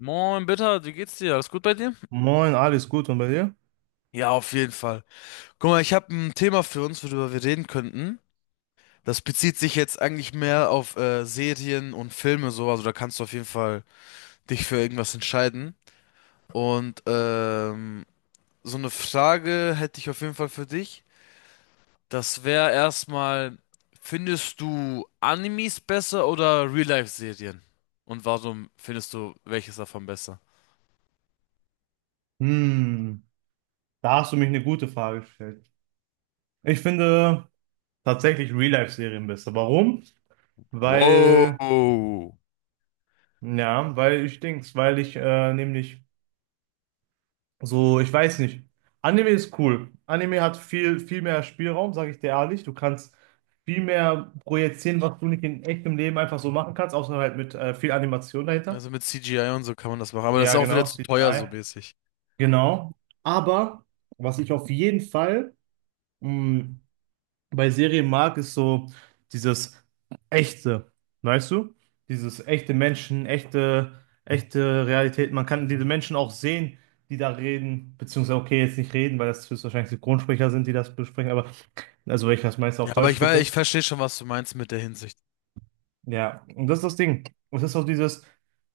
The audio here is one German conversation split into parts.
Moin, Bitter, wie geht's dir? Alles gut bei dir? Moin, alles gut und bei dir? Ja, auf jeden Fall. Guck mal, ich habe ein Thema für uns, worüber wir reden könnten. Das bezieht sich jetzt eigentlich mehr auf Serien und Filme so. Also da kannst du auf jeden Fall dich für irgendwas entscheiden. Und ähm, so eine Frage hätte ich auf jeden Fall für dich. Das wäre erstmal, findest du Animes besser oder Real-Life-Serien? Und warum findest du welches davon besser? Hm, da hast du mich eine gute Frage gestellt. Ich finde tatsächlich Real-Life-Serien besser. Warum? Weil, Wow. ja, weil ich denk's, weil ich nämlich so, ich weiß nicht. Anime ist cool. Anime hat viel, viel mehr Spielraum, sage ich dir ehrlich. Du kannst viel mehr projizieren, was du nicht in echtem Leben einfach so machen kannst, außer halt mit viel Animation dahinter. Also mit CGI und so kann man das machen, aber das ist Ja, auch wieder genau, zu teuer so CGI. mäßig. Genau. Aber was ich auf jeden Fall, mh, bei Serien mag, ist so dieses Echte, weißt du? Dieses echte Menschen, echte, echte Realität. Man kann diese Menschen auch sehen, die da reden, beziehungsweise, okay, jetzt nicht reden, weil das höchstwahrscheinlich Synchronsprecher sind, die das besprechen, aber also weil ich das meiste Ja, auf aber Deutsch ich weiß, ich gucke. verstehe schon, was du meinst mit der Hinsicht. Ja, und das ist das Ding. Und das ist auch dieses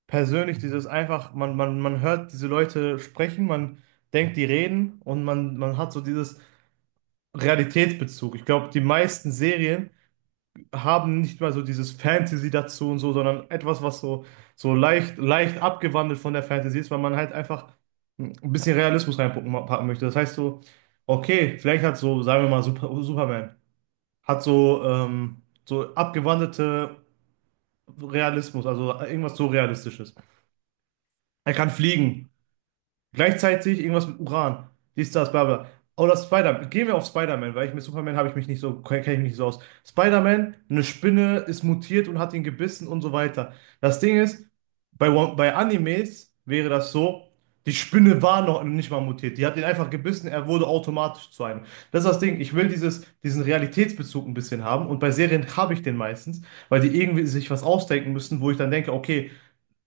persönlich, dieses einfach, man hört diese Leute sprechen, man denkt, die reden und man hat so dieses Realitätsbezug. Ich glaube, die meisten Serien haben nicht mal so dieses Fantasy dazu und so, sondern etwas, was so, so leicht, leicht abgewandelt von der Fantasy ist, weil man halt einfach ein bisschen Realismus reinpacken packen möchte. Das heißt so, okay, vielleicht hat so, sagen wir mal, Super, Superman, hat so, so abgewandelte Realismus, also irgendwas so Realistisches. Er kann fliegen. Gleichzeitig irgendwas mit Uran. Dies, das, bla bla. Oder Spider-Man. Gehen wir auf Spider-Man, weil ich mit Superman habe ich mich nicht so, kenne ich mich nicht so aus. Spider-Man, eine Spinne ist mutiert und hat ihn gebissen und so weiter. Das Ding ist, bei, One- bei Animes wäre das so, die Spinne war noch nicht mal mutiert. Die hat ihn einfach gebissen, er wurde automatisch zu einem. Das ist das Ding. Ich will dieses, diesen Realitätsbezug ein bisschen haben und bei Serien habe ich den meistens, weil die irgendwie sich was ausdenken müssen, wo ich dann denke, okay,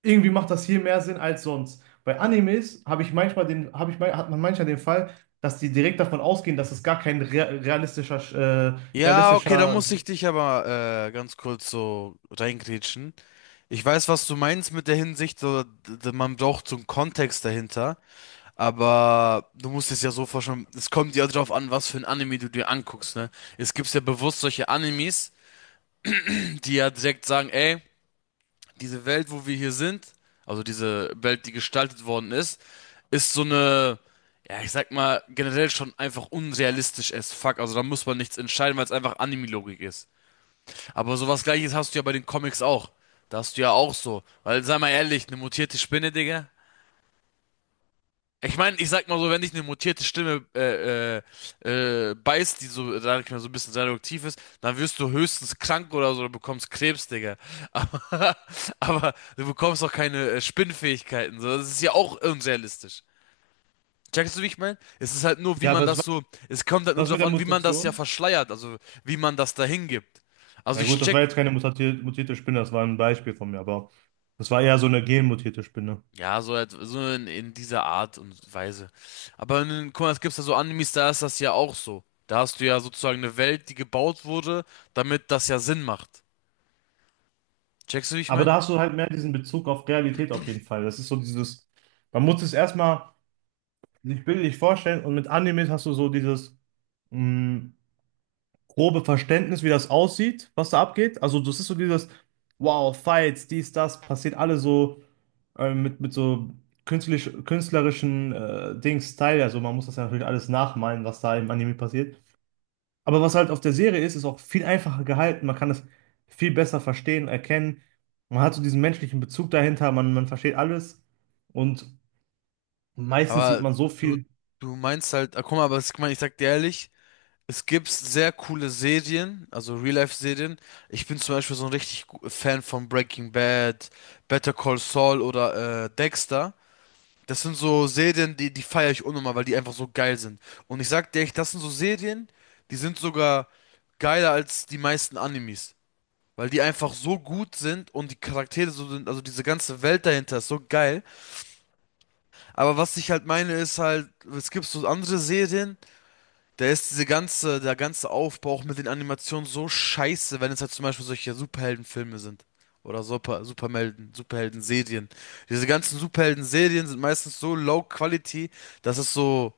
irgendwie macht das hier mehr Sinn als sonst. Bei Animes habe ich manchmal den, habe ich, mein- hat man manchmal den Fall, dass die direkt davon ausgehen, dass es gar kein rea- realistischer, Ja, okay, da realistischer, muss ich dich aber ganz kurz so reingrätschen. Ich weiß, was du meinst mit der Hinsicht, so, man braucht so einen Kontext dahinter, aber du musst es ja so vorstellen, es kommt ja drauf an, was für ein Anime du dir anguckst, ne? Es gibt ja bewusst solche Animes, die ja direkt sagen, ey, diese Welt, wo wir hier sind, also diese Welt, die gestaltet worden ist, ist so eine, ja, ich sag mal, generell schon einfach unrealistisch as fuck. Also da muss man nichts entscheiden, weil es einfach Anime-Logik ist. Aber sowas Gleiches hast du ja bei den Comics auch. Da hast du ja auch so. Weil, sei mal ehrlich, eine mutierte Spinne, Digga. Ich meine, ich sag mal so, wenn dich eine mutierte Stimme beißt, die so, sag ich mal, so ein bisschen seduktiv ist, dann wirst du höchstens krank oder so, du bekommst Krebs, Digga. Aber, aber du bekommst auch keine Spinnfähigkeiten. So. Das ist ja auch unrealistisch. Checkst du, wie ich meine? Es ist halt nur, wie ja, aber man es das war so, es kommt halt nur das mit darauf der an, wie man das ja Mutation. verschleiert, also wie man das dahin gibt. Also Ja ich gut, das check. war jetzt keine mutati- mutierte Spinne, das war ein Beispiel von mir, aber das war eher so eine genmutierte Spinne. Ja, so, so in dieser Art und Weise. Aber in, guck mal, es gibt ja so Animes, da ist das ja auch so. Da hast du ja sozusagen eine Welt, die gebaut wurde, damit das ja Sinn macht. Checkst du, wie ich Aber mein? da hast du halt mehr diesen Bezug auf Realität auf jeden Fall. Das ist so dieses, man muss es erstmal sich bildlich vorstellen und mit Animes hast du so dieses, mm, grobe Verständnis, wie das aussieht, was da abgeht. Also das ist so dieses, wow, Fights, dies, das, passiert alle so mit so künstlich, künstlerischen Dings Style. Also man muss das ja natürlich alles nachmalen, was da im Anime passiert. Aber was halt auf der Serie ist, ist auch viel einfacher gehalten. Man kann es viel besser verstehen, erkennen. Man hat so diesen menschlichen Bezug dahinter, man versteht alles. Und meistens sieht Aber man so du, viel. du meinst halt, ah, guck mal, aber guck mal, ich sag dir ehrlich, es gibt sehr coole Serien, also Real-Life-Serien. Ich bin zum Beispiel so ein richtig Fan von Breaking Bad, Better Call Saul oder Dexter. Das sind so Serien, die feiere ich unnormal, weil die einfach so geil sind. Und ich sag dir echt, das sind so Serien, die sind sogar geiler als die meisten Animes. Weil die einfach so gut sind und die Charaktere so sind, also diese ganze Welt dahinter ist so geil. Aber was ich halt meine, ist halt, es gibt so andere Serien, da ist diese ganze, der ganze Aufbau auch mit den Animationen so scheiße, wenn es halt zum Beispiel solche Superheldenfilme sind. Oder Superhelden-Serien. Diese ganzen Superhelden-Serien sind meistens so low quality, dass es so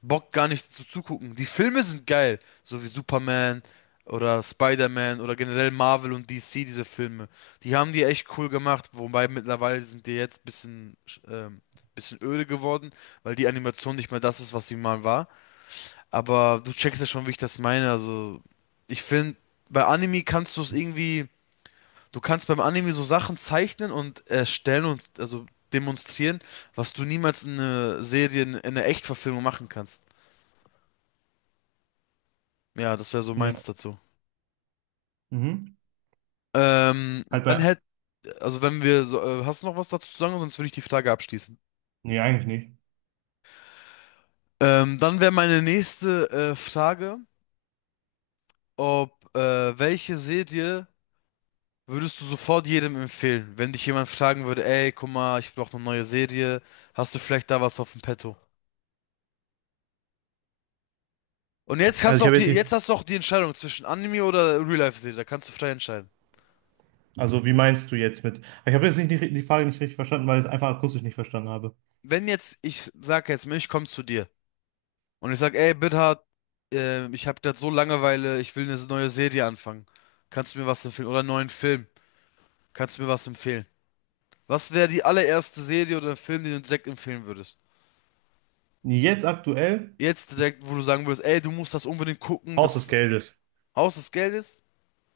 Bock gar nicht zu zugucken. Die Filme sind geil, so wie Superman oder Spider-Man oder generell Marvel und DC, diese Filme. Die haben die echt cool gemacht, wobei mittlerweile sind die jetzt bisschen, ähm, bisschen öde geworden, weil die Animation nicht mehr das ist, was sie mal war. Aber du checkst ja schon, wie ich das meine. Also, ich finde, bei Anime kannst du es irgendwie, du kannst beim Anime so Sachen zeichnen und erstellen und also demonstrieren, was du niemals in einer Serie, in einer Echtverfilmung machen kannst. Ja, das wäre so Ja. meins dazu. Mhm. Ähm, Halt dann bei. hätte, also wenn wir, so, hast du noch was dazu zu sagen, sonst würde ich die Frage abschließen. Nee, eigentlich nicht. Dann wäre meine nächste Frage, ob welche Serie würdest du sofort jedem empfehlen, wenn dich jemand fragen würde, ey, guck mal, ich brauche eine neue Serie, hast du vielleicht da was auf dem Petto? Und jetzt Also hast du ich auch habe jetzt nicht. jetzt hast du auch die Entscheidung zwischen Anime oder Real-Life-Serie, da kannst du frei entscheiden. Also, wie meinst du jetzt mit? Ich habe jetzt nicht die, die Frage nicht richtig verstanden, weil ich es einfach akustisch nicht verstanden habe. Wenn jetzt, ich sag jetzt, ich komm zu dir und ich sag, ey, Bithard, ich hab grad so Langeweile, ich will eine neue Serie anfangen. Kannst du mir was empfehlen? Oder einen neuen Film? Kannst du mir was empfehlen? Was wäre die allererste Serie oder Film, den du direkt empfehlen würdest? Jetzt aktuell Jetzt direkt, wo du sagen würdest, ey, du musst das unbedingt gucken, Haus des das Geldes. Haus des Geldes?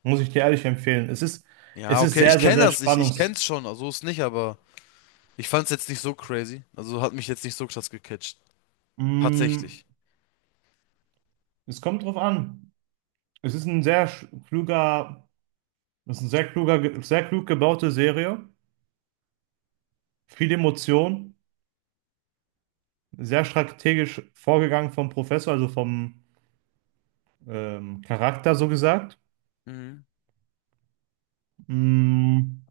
Muss ich dir ehrlich empfehlen. Ja, Es ist okay, ich sehr, sehr, kenne sehr das, ich spannungs. kenn's schon, also ist nicht, aber ich fand's jetzt nicht so crazy. Also hat mich jetzt nicht so krass gecatcht. Mm, Tatsächlich. es kommt drauf an. Es ist ein sehr sch- kluger, es ist ein sehr kluger, ge- sehr klug gebaute Serie. Viel Emotion, sehr strategisch vorgegangen vom Professor, also vom Charakter so gesagt. Mhm. Mm,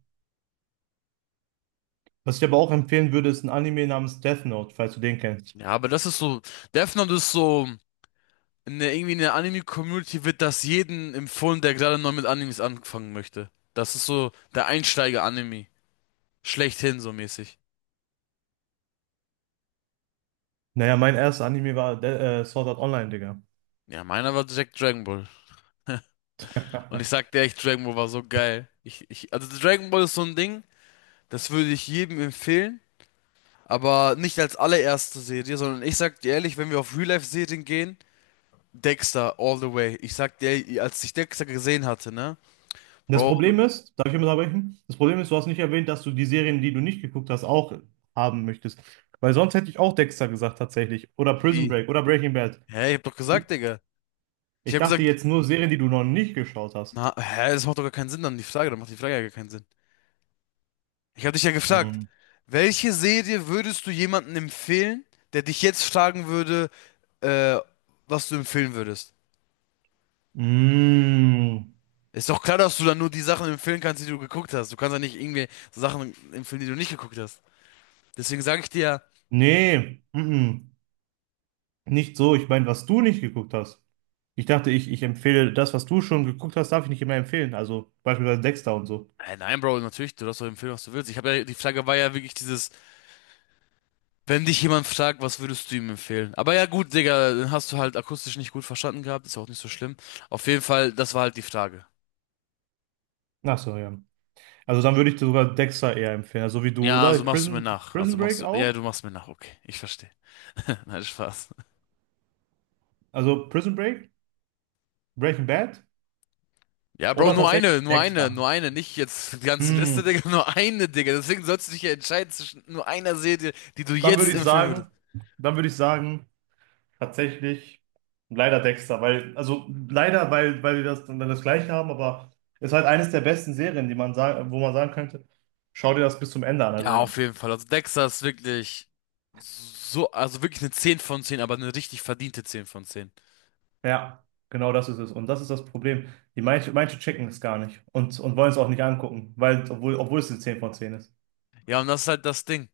was ich aber auch empfehlen würde, ist ein Anime namens Death Note, falls du den kennst. Ja, aber das ist so, Death Note ist so, in der, irgendwie in der Anime-Community wird das jeden empfohlen, der gerade neu mit Animes anfangen möchte. Das ist so der Einsteiger-Anime. Schlechthin so mäßig. Naja, mein erster Anime war Sword Art Online, Digga. Ja, meiner war direkt Dragon Ball. Und ich sag dir echt, Dragon Ball war so geil. Also Dragon Ball ist so ein Ding, das würde ich jedem empfehlen. Aber nicht als allererste Serie, sondern ich sag dir ehrlich, wenn wir auf Real-Life-Serien gehen, Dexter all the way. Ich sag dir, als ich Dexter gesehen hatte, ne? Das Bro, Problem ist, darf ich mal unterbrechen? Das Problem ist, du hast nicht erwähnt, dass du die Serien, die du nicht geguckt hast, auch haben möchtest. Weil sonst hätte ich auch Dexter gesagt, tatsächlich. Oder Prison wie? Break oder Breaking Bad. Hä, ich hab doch Mhm. gesagt, Digga. Ich Ich hab dachte gesagt, jetzt nur Serien, die du noch nicht geschaut hast. na, hä, das macht doch gar keinen Sinn dann, die Frage, dann macht die Frage ja gar keinen Sinn. Ich hab dich ja gefragt, Mhm. welche Serie würdest du jemandem empfehlen, der dich jetzt fragen würde, äh, was du empfehlen würdest? Mm, Ist doch klar, dass du dann nur die Sachen empfehlen kannst, die du geguckt hast. Du kannst ja nicht irgendwie Sachen empfehlen, die du nicht geguckt hast. Deswegen sage ich dir ja. nee, mm. Nicht so. Ich meine, was du nicht geguckt hast. Ich dachte, ich empfehle das, was du schon geguckt hast, darf ich nicht immer empfehlen. Also beispielsweise Dexter und so. Nein, Bro, natürlich, du darfst doch empfehlen, was du willst. Ich habe ja, die Frage war ja wirklich dieses, wenn dich jemand fragt, was würdest du ihm empfehlen? Aber ja, gut, Digga, dann hast du halt akustisch nicht gut verstanden gehabt, ist ja auch nicht so schlimm. Auf jeden Fall, das war halt die Frage. Ach so, ja. Also dann würde ich dir sogar Dexter eher empfehlen, so wie du, Ja, oder? also machst du mir Prison, nach. Also Prison machst Break du, ja, du auch? machst mir nach, okay, ich verstehe. Nein, Spaß. Also Prison Break, Breaking Bad Ja, Bro, oder tatsächlich Dexter? nur eine, nicht jetzt die ganze Liste, Hm, Digga, nur eine, Digga. Deswegen sollst du dich ja entscheiden zwischen nur einer Serie, die du dann würde jetzt ich empfehlen würdest. sagen, dann würde ich sagen, tatsächlich leider Dexter, weil, also leider, weil, weil wir das dann das Gleiche haben, aber ist halt eines der besten Serien, die man sagen, wo man sagen könnte, schau dir das bis zum Ende an. Ja, auf Also, jeden Fall. Also Dexter ist wirklich so, also wirklich eine 10 von 10, aber eine richtig verdiente 10 von 10. ja, genau das ist es. Und das ist das Problem. Die manche, manche checken es gar nicht und wollen es auch nicht angucken, weil, obwohl, obwohl es eine 10 von 10 ist. Ja, und das ist halt das Ding.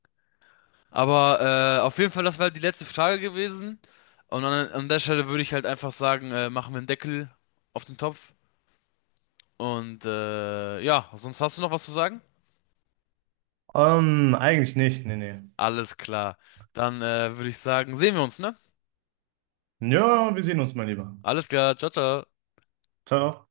Aber auf jeden Fall, das war halt die letzte Frage gewesen. Und an der Stelle würde ich halt einfach sagen, machen wir einen Deckel auf den Topf. Und ja, sonst hast du noch was zu sagen? Eigentlich nicht, nee, nee. Alles klar. Dann würde ich sagen, sehen wir uns, ne? Ja, wir sehen uns mein lieber. Alles klar, ciao, ciao. Ciao.